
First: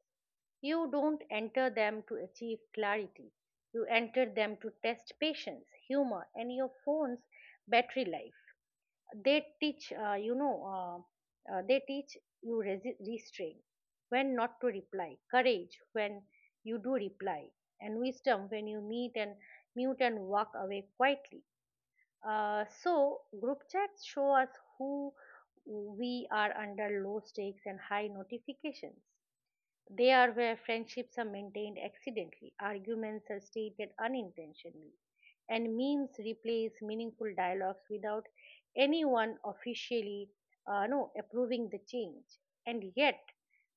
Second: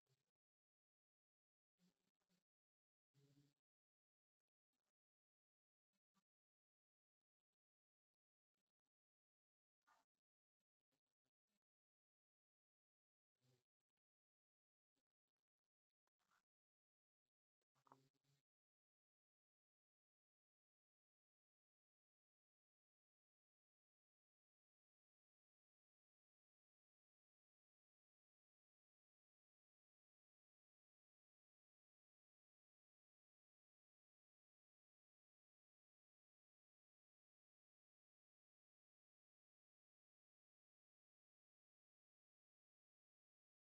S1: You don't enter them to achieve clarity. You enter them to test patience, humor, and your phone's battery life. They teach they teach you restraint when not to reply, courage when you do reply, and wisdom when you meet and mute and walk away quietly. So group chats show us who we are under low stakes and high notifications. They are where friendships are maintained accidentally, arguments are stated unintentionally, and memes replace meaningful dialogues without anyone officially no, approving the change. And yet,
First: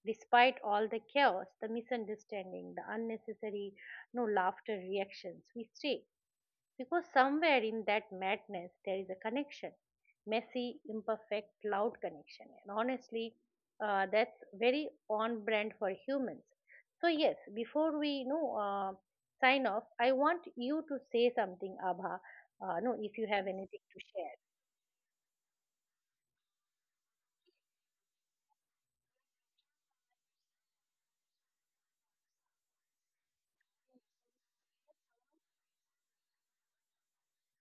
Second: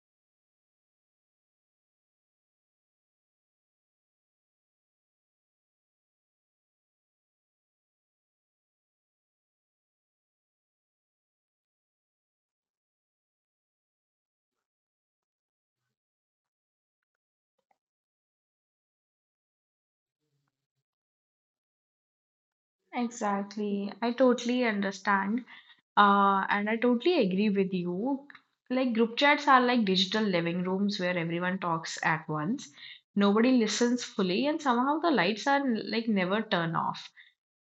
S1: despite all the chaos, the misunderstanding, the unnecessary no laughter reactions, we stay. Because somewhere in that madness there is a connection, messy, imperfect, loud connection. And honestly, that's very on brand for humans. So yes, before we, you know, sign off, I want you to say something, Abha. No, if you have anything
S2: Exactly.
S1: to
S2: I
S1: share.
S2: totally understand. And I totally agree with you. Like, group chats are like digital living rooms where everyone talks at once. Nobody listens fully, and somehow the lights are like never turn off.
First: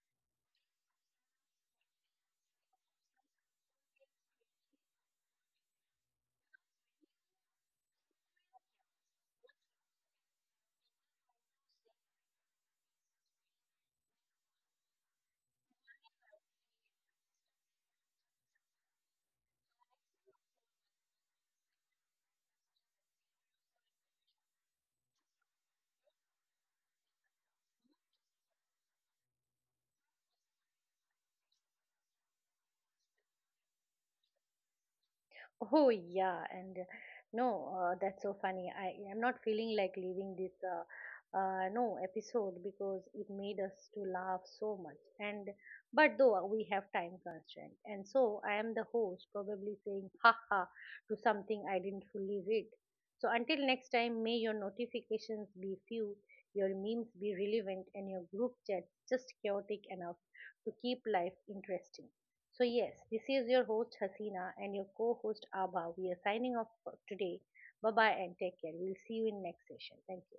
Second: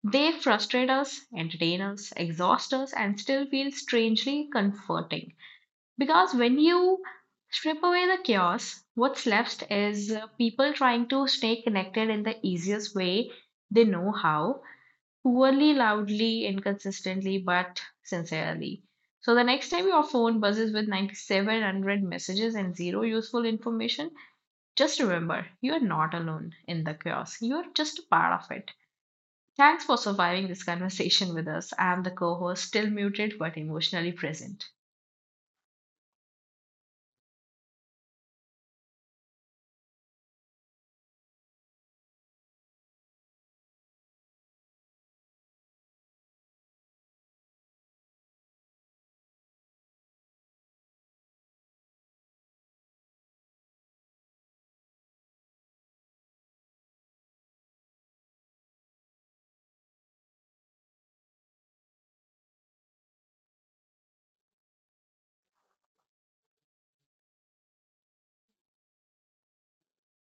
S2: They frustrate us, entertain us, exhaust us, and still feel strangely comforting. Because when you strip away the chaos, what's left is people trying to stay connected in the easiest way they know how, poorly, loudly, inconsistently, but sincerely. So the next time your phone buzzes with 9,700 messages and zero useful information, just remember you are not alone in the chaos. You are just a part of it. Thanks for surviving this conversation with us. I'm the co host, still muted but emotionally present.
S1: Oh yeah, and no, that's so funny. I'm not feeling like leaving this no episode because it made us to laugh so much. And but though we have time constraint, and so I am the host probably saying ha ha to something I didn't fully read. So until next time, may your notifications be few, your memes be relevant, and your group chats just chaotic enough to keep life interesting. So, yes, this is your host Hasina and your co host Abha. We are signing off for today. Bye bye and take care. We'll see you in next session. Thank you.